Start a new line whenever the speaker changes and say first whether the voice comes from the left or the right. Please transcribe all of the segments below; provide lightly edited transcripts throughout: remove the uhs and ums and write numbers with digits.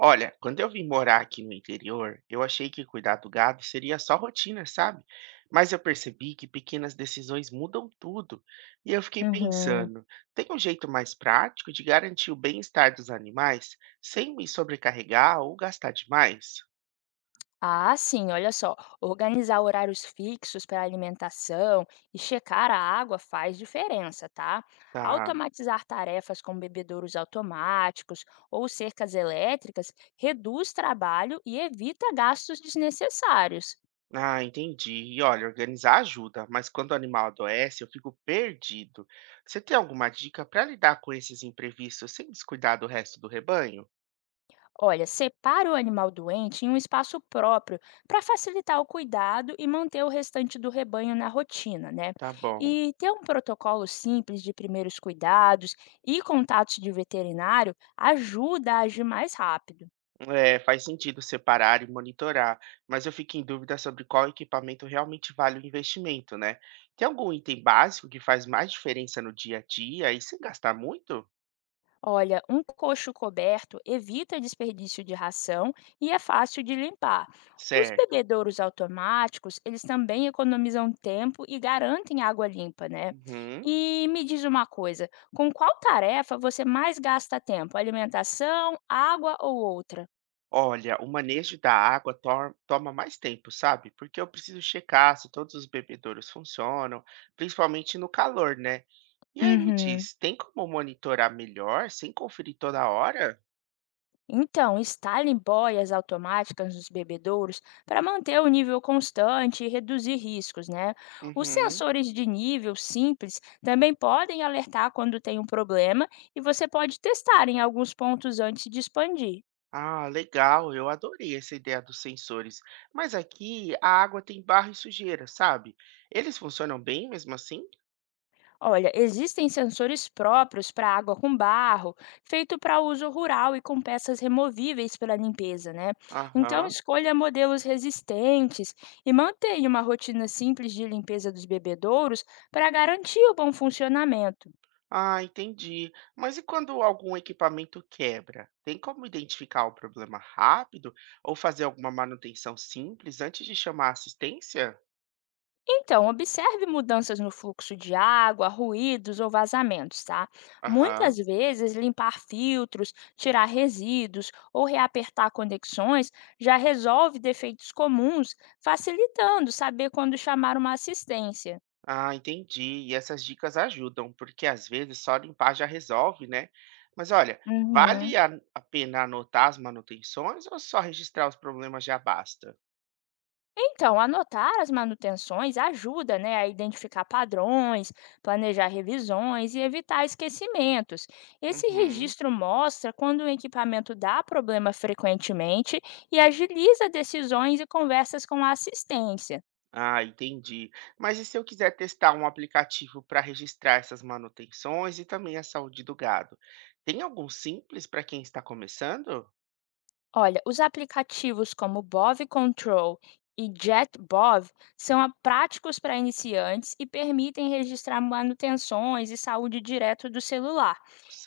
right: Olha, quando eu vim morar aqui no interior, eu achei que cuidar do gado seria só rotina, sabe? Mas eu percebi que pequenas decisões mudam tudo. E eu fiquei
left: Uhum.
right: pensando, tem um jeito mais prático de garantir o bem-estar dos animais sem me sobrecarregar ou gastar demais?
left: Ah, sim, olha só. Organizar horários fixos para alimentação e checar a água faz diferença, tá?
right: Tá.
left: Automatizar tarefas com bebedouros automáticos ou cercas elétricas reduz trabalho e evita gastos desnecessários.
right: Ah, entendi. E olha, organizar ajuda, mas quando o animal adoece, eu fico perdido. Você tem alguma dica para lidar com esses imprevistos sem descuidar do resto do rebanho?
left: Olha, separa o animal doente em um espaço próprio para facilitar o cuidado e manter o restante do rebanho na rotina, né?
right: Tá bom.
left: E ter um protocolo simples de primeiros cuidados e contatos de veterinário ajuda a agir mais rápido.
right: É, faz sentido separar e monitorar, mas eu fico em dúvida sobre qual equipamento realmente vale o investimento, né? Tem algum item básico que faz mais diferença no dia a dia e sem gastar muito?
left: Olha, um coxo coberto evita desperdício de ração e é fácil de limpar. Os
right: Certo.
left: bebedouros automáticos, eles também economizam tempo e garantem água limpa, né?
right: Uhum.
left: E me diz uma coisa, com qual tarefa você mais gasta tempo? Alimentação, água ou outra?
right: Olha, o manejo da água toma mais tempo, sabe? Porque eu preciso checar se todos os bebedouros funcionam, principalmente no calor, né? E aí me
left: Uhum.
right: diz, tem como monitorar melhor sem conferir toda hora?
left: Então, instalem boias automáticas nos bebedouros para manter o nível constante e reduzir riscos, né? Os
right: Uhum.
left: sensores de nível simples também podem alertar quando tem um problema e você pode testar em alguns pontos antes de expandir.
right: Ah, legal, eu adorei essa ideia dos sensores. Mas aqui a água tem barro e sujeira, sabe? Eles funcionam bem mesmo assim?
left: Olha, existem sensores próprios para água com barro, feito para uso rural e com peças removíveis pela limpeza, né? Então,
right: Aham.
left: escolha modelos resistentes e mantenha uma rotina simples de limpeza dos bebedouros para garantir o bom funcionamento.
right: Ah, entendi. Mas e quando algum equipamento quebra? Tem como identificar o problema rápido ou fazer alguma manutenção simples antes de chamar a assistência?
left: Então, observe mudanças no fluxo de água, ruídos ou vazamentos, tá? Muitas
right: Aham.
left: vezes, limpar filtros, tirar resíduos ou reapertar conexões já resolve defeitos comuns, facilitando saber quando chamar uma assistência.
right: Ah, entendi. E essas dicas ajudam, porque às vezes só limpar já resolve, né? Mas olha, vale
left: Uhum.
right: a, a pena anotar as manutenções ou só registrar os problemas já basta?
left: Então, anotar as manutenções ajuda, né, a identificar padrões, planejar revisões e evitar esquecimentos. Esse
right: Uhum.
left: registro mostra quando o equipamento dá problema frequentemente e agiliza decisões e conversas com a assistência.
right: Ah, entendi. Mas e se eu quiser testar um aplicativo para registrar essas manutenções e também a saúde do gado? Tem algum simples para quem está começando?
left: Olha, os aplicativos como Bov Control e JetBov são práticos para iniciantes e permitem registrar manutenções e saúde direto do celular.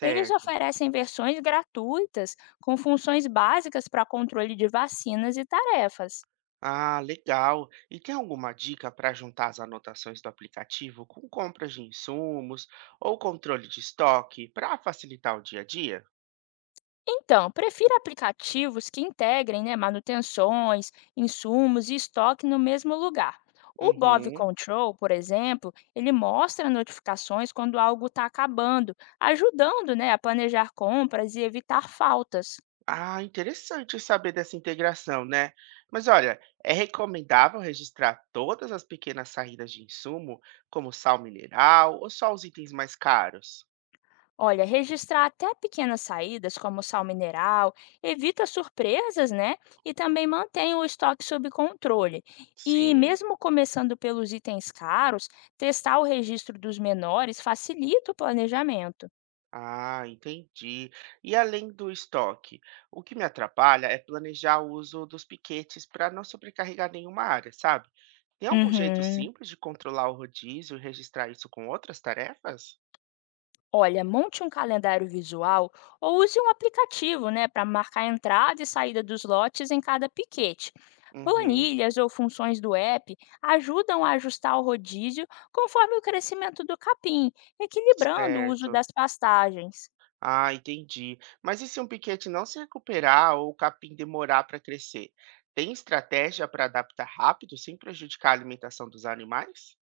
left: Eles oferecem versões gratuitas com funções básicas para controle de vacinas e tarefas.
right: Ah, legal. E tem alguma dica para juntar as anotações do aplicativo com compras de insumos ou controle de estoque para facilitar o dia a dia?
left: Então, prefira aplicativos que integrem, né, manutenções, insumos e estoque no mesmo lugar. O Bov
right: Uhum.
left: Control, por exemplo, ele mostra notificações quando algo está acabando, ajudando, né, a planejar compras e evitar faltas.
right: Ah, interessante saber dessa integração, né? Mas olha, é recomendável registrar todas as pequenas saídas de insumo, como sal mineral ou só os itens mais caros?
left: Olha, registrar até pequenas saídas, como sal mineral, evita surpresas, né? E também mantém o estoque sob controle. E
right: Sim.
left: mesmo começando pelos itens caros, testar o registro dos menores facilita o planejamento.
right: Ah, entendi. E além do estoque, o que me atrapalha é planejar o uso dos piquetes para não sobrecarregar nenhuma área, sabe? Tem algum jeito
left: Uhum.
right: simples de controlar o rodízio e registrar isso com outras tarefas?
left: Olha, monte um calendário visual ou use um aplicativo, né, para marcar a entrada e saída dos lotes em cada piquete.
right: Uhum,
left: Planilhas ou funções do app ajudam a ajustar o rodízio conforme o crescimento do capim, equilibrando o uso
right: certo.
left: das pastagens.
right: Ah, entendi. Mas e se um piquete não se recuperar ou o capim demorar para crescer? Tem estratégia para adaptar rápido sem prejudicar a alimentação dos animais?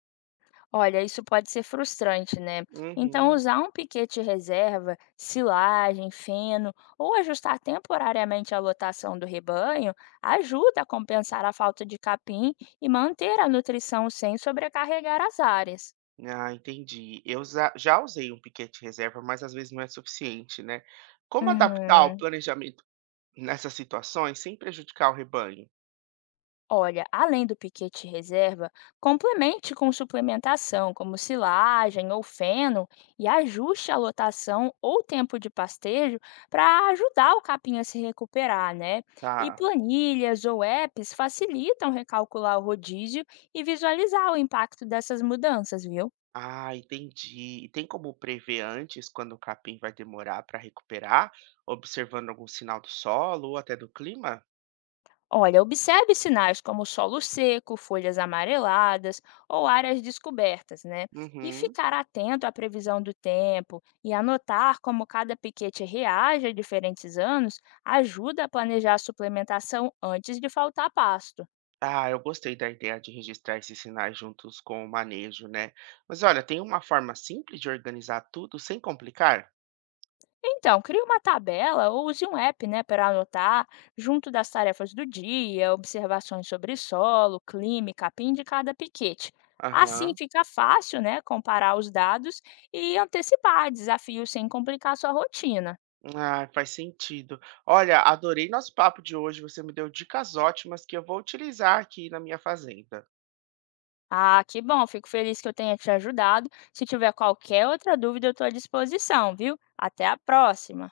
left: Olha, isso pode ser frustrante, né? Então,
right: Uhum.
left: usar um piquete reserva, silagem, feno ou ajustar temporariamente a lotação do rebanho ajuda a compensar a falta de capim e manter a nutrição sem sobrecarregar as áreas.
right: Ah, entendi. Eu za já usei um piquete reserva, mas às vezes não é suficiente, né? Como adaptar o
left: Uhum.
right: planejamento nessas situações sem prejudicar o rebanho?
left: Olha, além do piquete reserva, complemente com suplementação, como silagem ou feno, e ajuste a lotação ou tempo de pastejo para ajudar o capim a se recuperar, né? E
right: Tá.
left: planilhas ou apps facilitam recalcular o rodízio e visualizar o impacto dessas mudanças, viu?
right: Ah, entendi. E tem como prever antes quando o capim vai demorar para recuperar, observando algum sinal do solo ou até do clima?
left: Olha, observe sinais como solo seco, folhas amareladas ou áreas descobertas, né? E
right: Uhum.
left: ficar atento à previsão do tempo e anotar como cada piquete reage a diferentes anos ajuda a planejar a suplementação antes de faltar pasto.
right: Ah, eu gostei da ideia de registrar esses sinais juntos com o manejo, né? Mas olha, tem uma forma simples de organizar tudo sem complicar?
left: Então, crie uma tabela ou use um app, né, para anotar junto das tarefas do dia, observações sobre solo, clima e capim de cada piquete. Assim
right: Aham.
left: fica fácil, né, comparar os dados e antecipar desafios sem complicar sua rotina.
right: Ah, faz sentido. Olha, adorei nosso papo de hoje. Você me deu dicas ótimas que eu vou utilizar aqui na minha fazenda.
left: Ah, que bom, fico feliz que eu tenha te ajudado. Se tiver qualquer outra dúvida, eu estou à disposição, viu? Até a próxima!